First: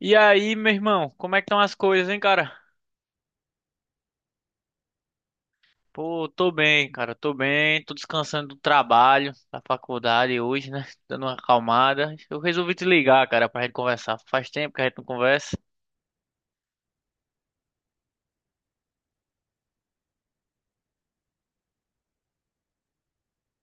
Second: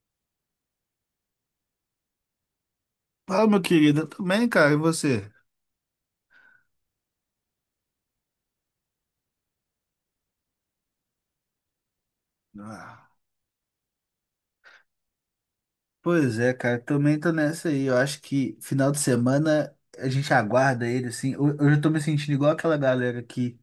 E aí, meu irmão, como é que estão as coisas, hein, cara? Fala, meu querido, eu também, cara, e você? Pô, tô bem, cara, tô bem, tô descansando do trabalho, da faculdade hoje, né? Dando uma acalmada. Eu resolvi te Ah, ligar, cara, pra gente conversar. Faz tempo que a gente não conversa. pois é, cara, também tô nessa aí. Eu acho que final de semana a gente aguarda ele, assim. Eu já tô me sentindo igual aquela galera que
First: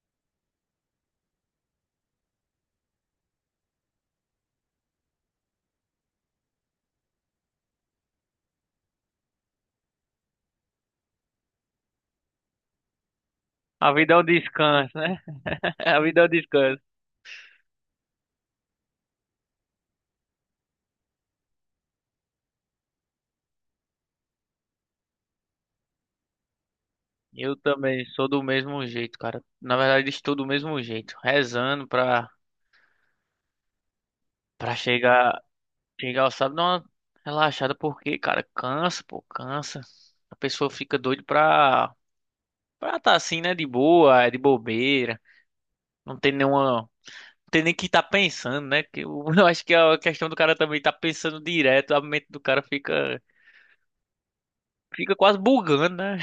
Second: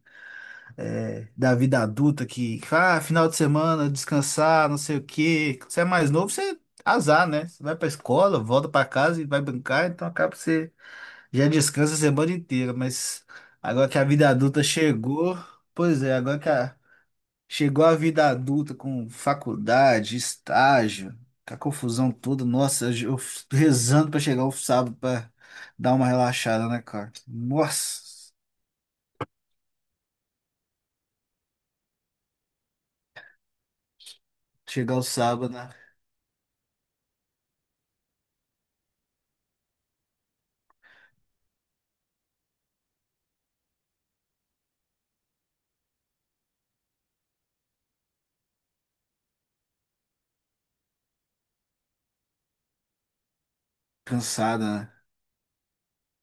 da vida adulta que, ah, final de semana, descansar, não sei o quê. Você é mais novo, você azar, né? Você vai pra escola, volta pra casa e vai brincar, então acaba que você já descansa a semana inteira. Mas agora A que a vida é um vida adulta descanso, né? chegou, A pois é, vida é um agora que a descanso. Chegou a vida adulta com faculdade, estágio, com a confusão toda. Nossa, eu rezando pra chegar o sábado pra dar uma relaxada, né, cara? Eu também sou Nossa, do mesmo jeito, cara. Na verdade, estou do mesmo jeito, rezando pra chegar o chegar, sábado, né? chegar ao sábado, dar uma relaxada, porque, cara, cansa, pô, cansa. A pessoa fica doida pra. Pra tá assim, né? De boa, é de bobeira. Não tem nenhuma. Não tem nem que tá pensando, né? Que eu, eu acho que a questão do cara também tá pensando direto. A mente do cara fica. Cansada, né? Fica quase bugando, né?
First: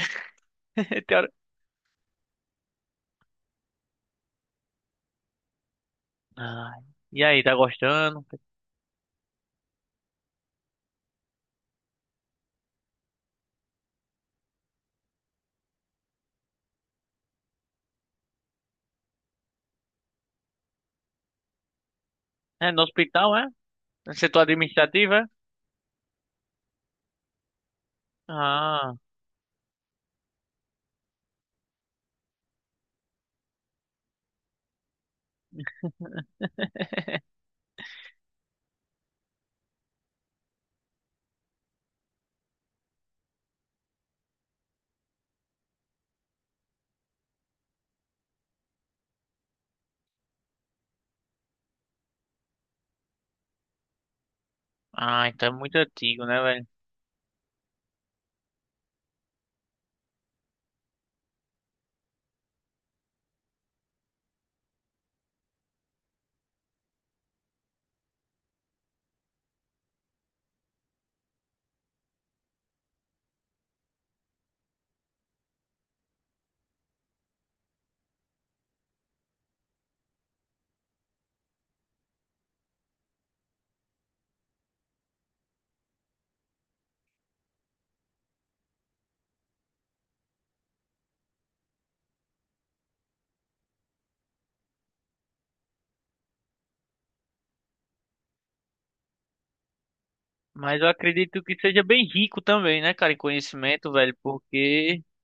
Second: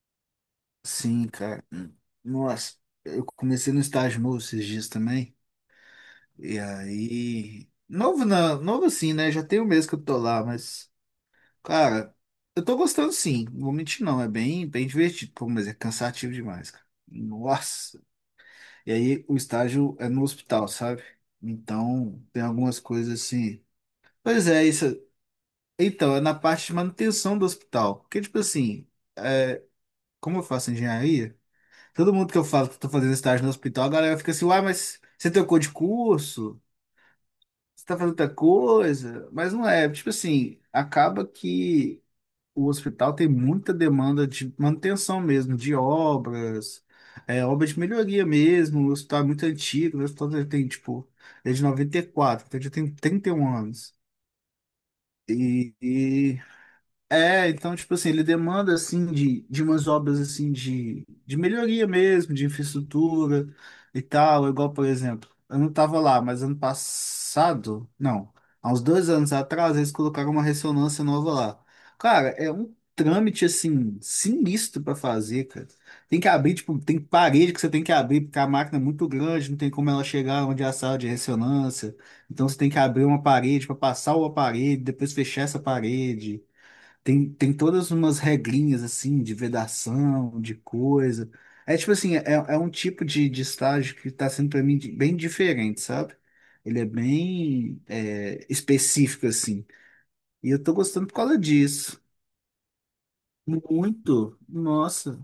Tem Sim, hora- cara. Nossa, eu comecei no estágio novo esses dias também. E Ah, e aí, tá aí. gostando? Novo não, novo assim, né? Já tem um mês que eu tô lá, mas, cara, eu tô gostando sim. Não vou mentir, não. É bem, bem divertido, pô, mas é cansativo demais, cara. Nossa. E aí o estágio é no hospital, sabe? Então tem É, algumas no coisas hospital, é? assim. No setor Pois é, isso. administrativo, é? Então, é na parte de manutenção do hospital. Porque, tipo assim, Ah, como eu faço engenharia, todo mundo que eu falo que eu tô fazendo estágio no hospital, a galera fica assim, uai, mas você trocou de curso? Você tá fazendo outra coisa? Mas não é, tipo assim, acaba que. O hospital tem muita demanda de manutenção mesmo, de obras, obras de melhoria mesmo. O hospital é muito antigo, o hospital já tem, tipo, é de quatro, então já tem 31 anos. ah, então é E, muito antigo, um anos. E né, velho? é, então, tipo assim, ele demanda, assim, de umas obras, assim, de melhoria mesmo, de infraestrutura e tal, igual, por exemplo, eu não tava lá, mas ano passado, não, há uns dois anos atrás, eles colocaram uma ressonância nova lá. Cara, é um trâmite, assim, sinistro pra fazer, cara. Tem que abrir, tipo, tem parede que você tem que abrir, porque a máquina é muito grande, não tem como ela chegar onde é a sala de ressonância, então você tem que abrir uma parede para passar o aparelho, depois fechar essa parede. Tem todas umas regrinhas assim de vedação, de coisa. É tipo assim, é um tipo de estágio que está sendo para mim bem diferente, sabe? Ele é bem específico assim. E eu tô Mas eu gostando por causa acredito que seja disso. bem rico também, né, cara, em conhecimento, velho, Muito. porque. Nossa,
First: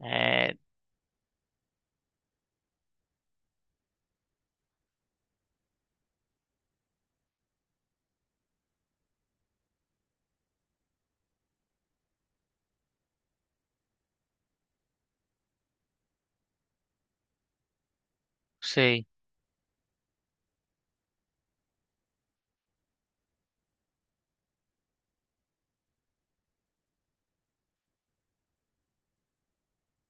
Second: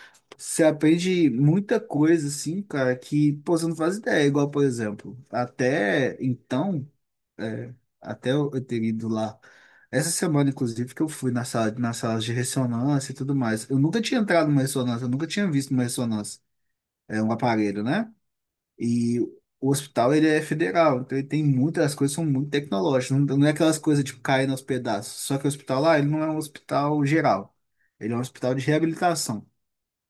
É, não você aprende muita coisa assim, cara, que pô, você não faz ideia. Igual, por exemplo, até então. É, até eu ter ido lá. Essa semana, inclusive, que eu fui na sala de ressonância e tudo mais. Eu nunca tinha entrado numa ressonância, eu nunca tinha visto uma ressonância. É um aparelho, né? sei. E o hospital, ele é federal, então ele tem muitas, as coisas são muito tecnológicas. Não, não é aquelas coisas, tipo, caindo aos pedaços. Só que o hospital lá, ele não é um hospital geral. Ele é um hospital de reabilitação.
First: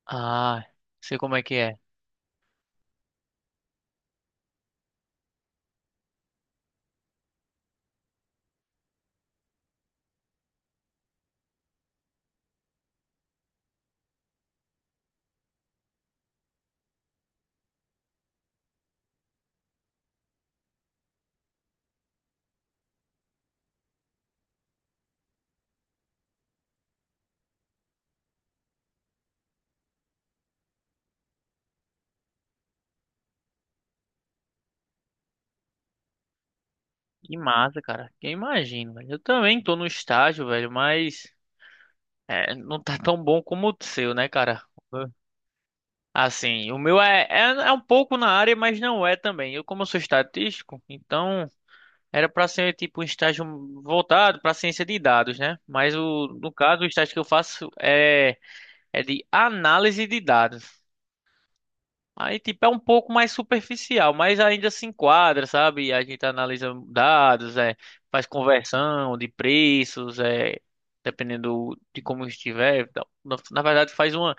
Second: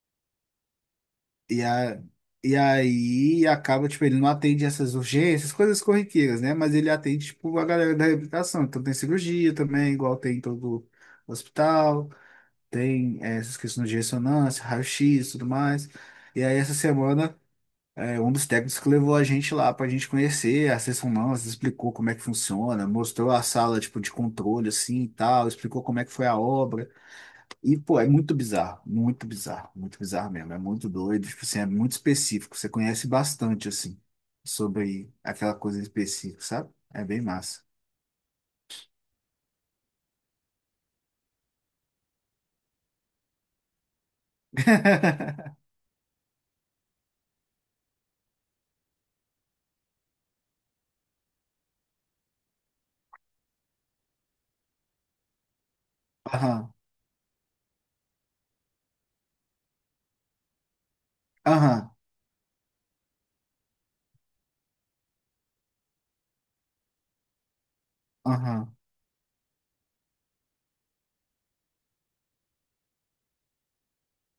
Ah, sei como E, é. a, e aí acaba, tipo, ele não atende essas urgências, coisas corriqueiras, né? Mas ele atende, tipo, a galera da reabilitação. Então tem cirurgia também, igual tem em todo hospital, tem essas questões de ressonância, raio-x e tudo mais. E aí essa semana, um dos técnicos que levou a gente lá pra gente conhecer as ressonâncias, explicou como é que funciona, mostrou a sala, tipo, de controle, assim, e tal, explicou como é que foi a obra. E, pô, é muito bizarro, muito bizarro, muito bizarro mesmo. É muito doido, tipo assim, é muito específico. Você conhece bastante, assim, sobre aquela coisa específica, sabe? É bem Que massa. massa, cara. Que eu imagino, velho. Eu também tô no estágio, velho, mas é, não tá tão bom como o seu, né, cara? Assim, o meu é um pouco na área, mas não é também. Como eu sou estatístico, então era pra ser tipo um estágio voltado pra ciência de dados, né? Mas no Aham, caso, o estágio que eu faço é de análise de dados. aham, Aí, tipo, é um pouco mais superficial, mas ainda se enquadra, sabe? A gente analisa dados, é, faz aham, conversão de preços, é, dependendo de como estiver. Na verdade, faz uma,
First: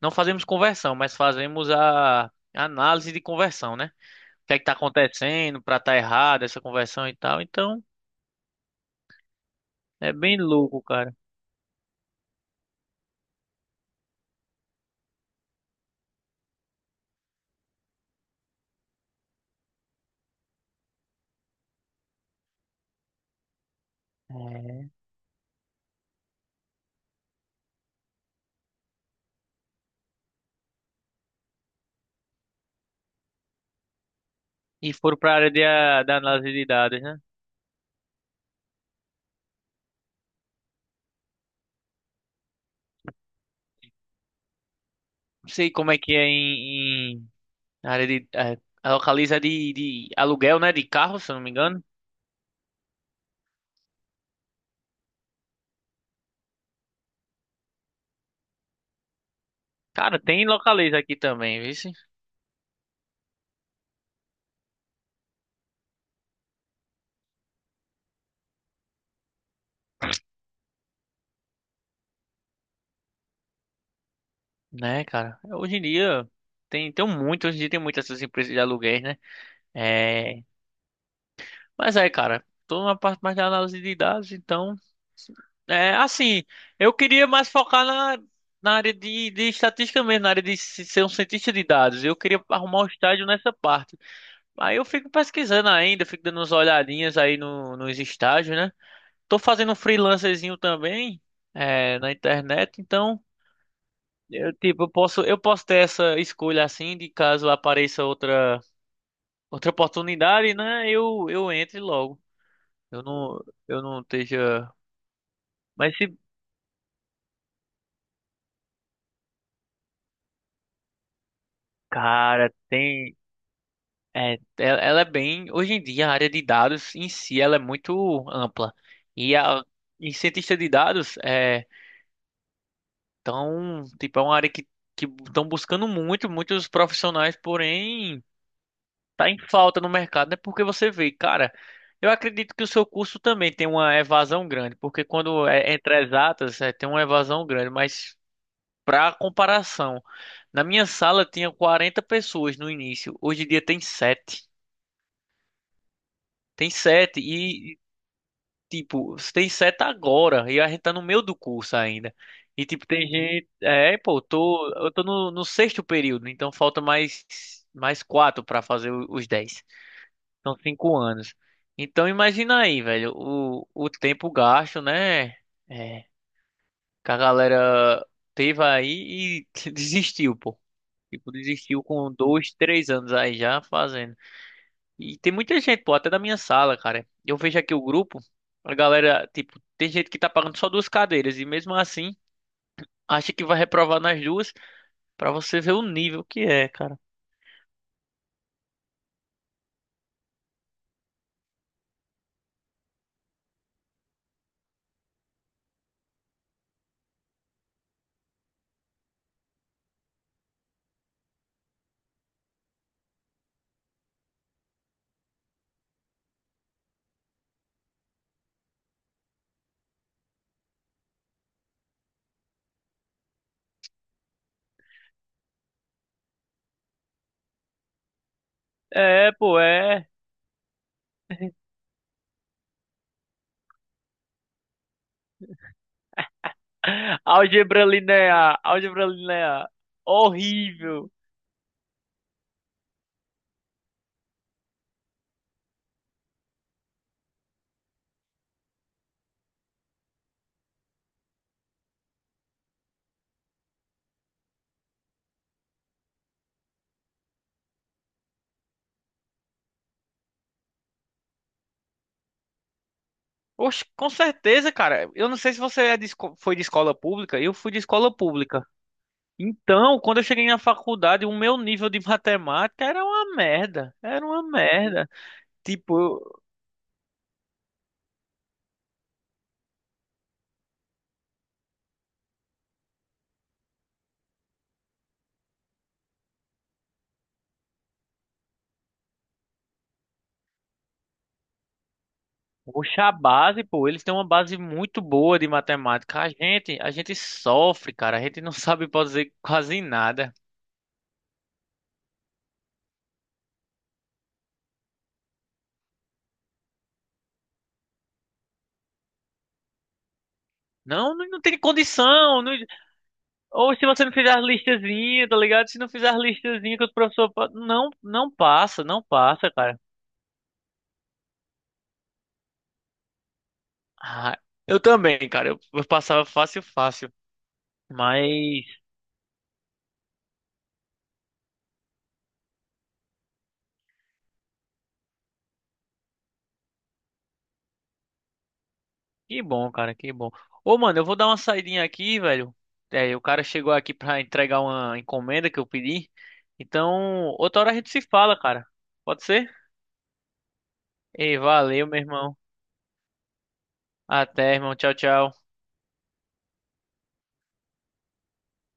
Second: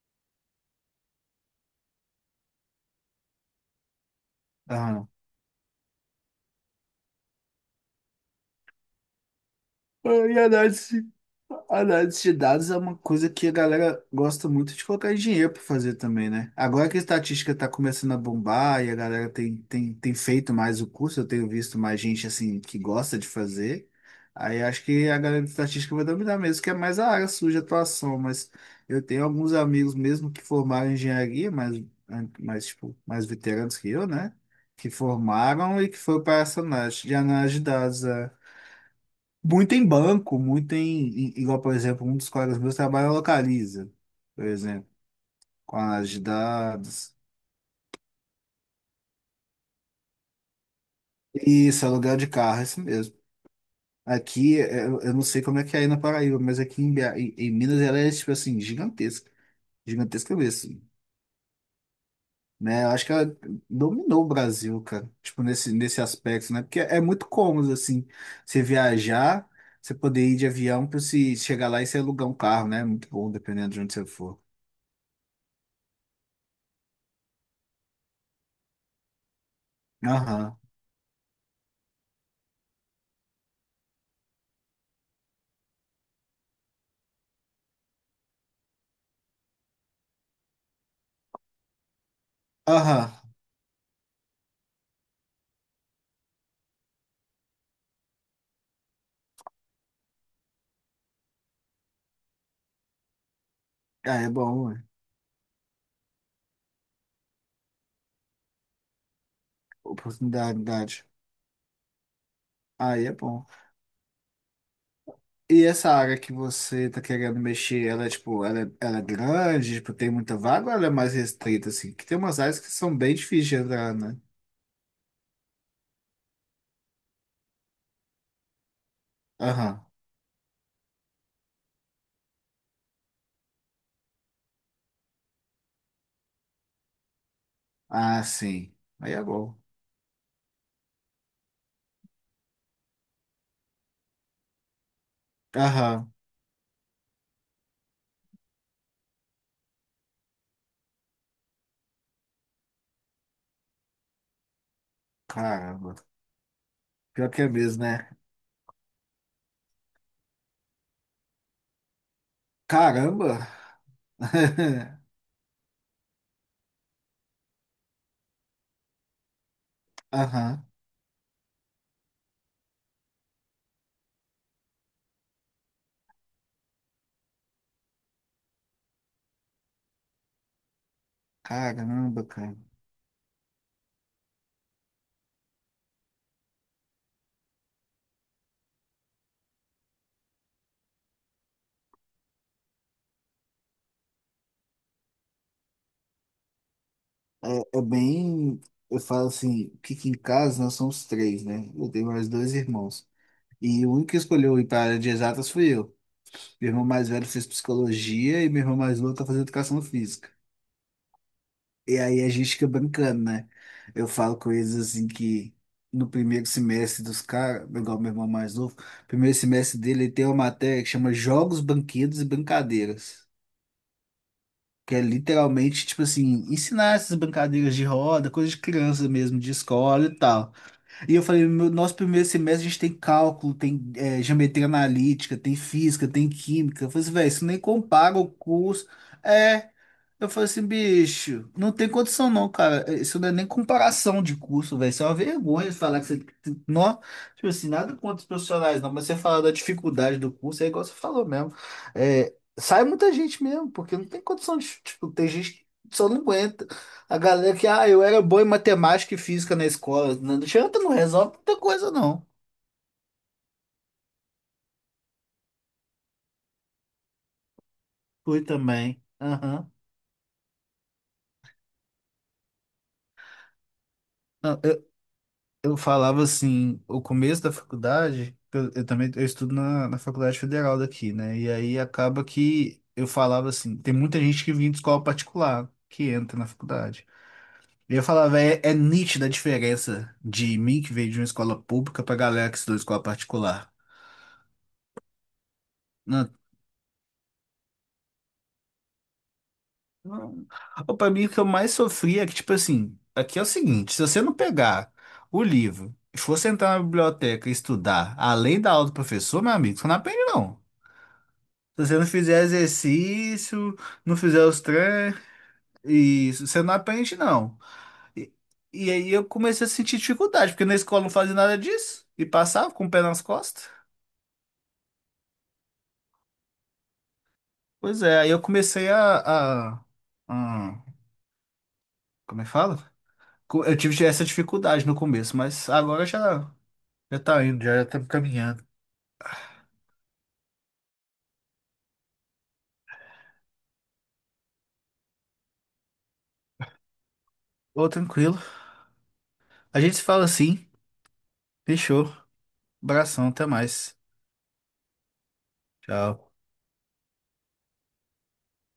não fazemos conversão, mas fazemos a análise de conversão, né? O que é que tá aham. acontecendo para tá errado essa conversão e tal. Então, Ah, é e bem louco, análise, cara. análise de dados é uma coisa que a galera gosta muito de colocar engenheiro para fazer também, né? Agora que a estatística está começando a bombar e a galera tem feito mais o curso, eu tenho visto mais gente assim que gosta de fazer. Aí acho que a galera de estatística vai dominar mesmo, que é mais a área suja, de atuação, mas eu tenho alguns amigos mesmo que formaram em engenharia, mas mais, tipo, mais veteranos que eu, né? Que E foram para a área formaram e que da foram para análise essa de dados, né? análise de dados. É. Muito em banco, muito igual, por exemplo, um dos colegas meus trabalha na Localiza, por exemplo, Não sei com como é que análise de é em, dados. A área de, a Localiza de aluguel, né? De carro, se eu não me engano. Isso, aluguel de carro, é isso mesmo. Aqui, eu não sei como é que é aí na Paraíba, mas aqui em BH, em Minas ela é, tipo assim, gigantesca. Cara, Gigantesca tem mesmo, assim, Localiza aqui também, viu? né? Eu acho que ela dominou o Brasil, cara, tipo, nesse aspecto, né? Porque é muito cômodo, assim, você viajar, você poder ir de avião para se chegar lá e você alugar um carro, né? É muito bom, dependendo de onde você for. Né, cara? Hoje em dia tem muitas essas empresas de aluguéis, né? É, Aham. mas aí, cara, tô na parte mais da análise de dados, então. É assim, eu queria mais focar na área de estatística mesmo, na área de ser um cientista de dados. Eu queria arrumar um Aham. estágio nessa parte. Aí eu fico pesquisando ainda, fico dando umas olhadinhas aí no, nos estágios, né? Tô fazendo um freelancerzinho também, é, na internet, então Ah, é eu bom, ué. tipo, eu posso ter essa escolha assim de caso apareça outra oportunidade, Oportunidade. né? Idade. Eu entre logo. Eu Aí é não bom. eu não esteja, E essa mas se área que você tá querendo mexer, ela é tipo, ela é grande, tipo, tem muita vaga ou ela é mais restrita, assim? Que tem umas cara, áreas que são bem tem difíceis de entrar, né? Ela é bem, hoje em dia a área de dados em si ela é muito ampla. E a Aham. e cientista de dados é tão, tipo, é uma área que estão buscando muitos profissionais, Ah, porém sim. Aí é tá em bom. falta no mercado, né? Porque você vê, cara, eu acredito que o seu curso também tem uma evasão grande, porque quando é entre Aham. exatas, é, tem uma evasão grande, mas para comparação, na minha sala tinha 40 pessoas no início, hoje em dia tem sete. Caramba. Tem 7 Pior que é e mesmo, né? tipo, tem 7 agora e a gente tá no meio do curso ainda. E tipo, tem gente, Caramba! é, pô, eu tô, eu tô no sexto período, então falta mais 4 para fazer os 10. São Aham. 5 anos. Então imagina aí, velho, o tempo gasto, né? É, que a galera teve aí e desistiu, pô. Tipo, desistiu com Caramba, dois, cara. três anos aí já fazendo. E tem muita gente, pô, até da minha sala, cara. Eu vejo aqui o grupo, a galera, tipo, tem gente que tá pagando só duas cadeiras e mesmo assim acha que vai reprovar nas duas pra você ver o nível que é, cara. É bem. Eu falo assim, que aqui em casa nós somos três, né? Eu tenho mais dois irmãos. E o único que escolheu ir para a área de exatas fui eu. Meu irmão mais velho fez psicologia e meu irmão mais novo tá fazendo educação física. E aí a gente fica brincando, né? Eu falo com eles assim que no primeiro semestre dos caras, igual meu irmão mais novo, primeiro semestre dele ele tem uma matéria que chama Jogos, Banquetes e Brincadeiras. Que é literalmente, tipo assim, ensinar essas brincadeiras de roda, coisa de criança É, mesmo, de pô, escola é. e tal. E eu falei, meu, nosso primeiro semestre a gente tem cálculo, tem geometria analítica, tem física, tem química. Eu falei assim, velho, isso nem Álgebra compara o linear, curso. álgebra linear. É, eu falei assim, Horrível. bicho, não tem condição não, cara. Isso não é nem comparação de curso, velho. Isso é uma vergonha falar que você. Não, tipo assim, nada contra os profissionais, não, mas você falar da dificuldade do curso, é igual você falou mesmo. É, sai muita gente mesmo, porque não tem condição de. Tipo, tem gente que só não aguenta. A galera que, ah, eu era boa em matemática e física na escola. Não adianta, não resolve muita coisa, não. Oxe, com certeza, cara. Eu não sei se você foi de escola pública, eu fui de escola Fui pública. também. Aham. Então, quando eu cheguei na faculdade, o meu nível de matemática era uma merda. Era uma merda. Eu Tipo, falava eu- assim, o começo da faculdade, que eu também eu estudo na Faculdade Federal daqui, né? E aí acaba que eu falava assim, tem muita gente que vem de escola particular, que entra na faculdade. E eu falava, é nítida a diferença de mim que veio de uma escola pública pra galera que estudou em Oxe, escola a base, particular. pô, eles têm uma base muito boa de matemática. A Não, gente, a gente sofre, cara. A gente não sabe fazer quase nada. não. Ou pra mim, o que eu mais sofria é que, tipo assim, aqui é o seguinte, se você não pegar o livro e for sentar na biblioteca e estudar, além da aula do professor, meu amigo, você não aprende, não. Não, não, não tem Se você não condição. fizer Não- Ou exercício, se você não não fizer as fizer os treinos, listazinhas, tá ligado? Se não fizer as isso, você não listazinhas que o aprende, professor. Pa- não. Não, não E, passa, e não aí eu passa, comecei a cara. sentir dificuldade, porque na escola não fazia nada disso, e passava com o pé nas costas. Ah, eu também, cara. Eu passava fácil, fácil. Pois é, aí eu Mas comecei a- como é que fala? Eu tive essa dificuldade no começo, mas agora já, já tá indo, já, já tá caminhando. que bom, cara, que bom. Ô, mano, eu vou dar uma saidinha aqui, velho. É, o cara chegou aqui pra entregar uma encomenda que eu pedi. Então, outra hora a Ô, gente se tranquilo. fala, cara. Pode ser? A gente se fala assim, Ei, valeu, meu fechou. irmão. Abração, até mais. Até, irmão. Tchau, tchau. Tchau.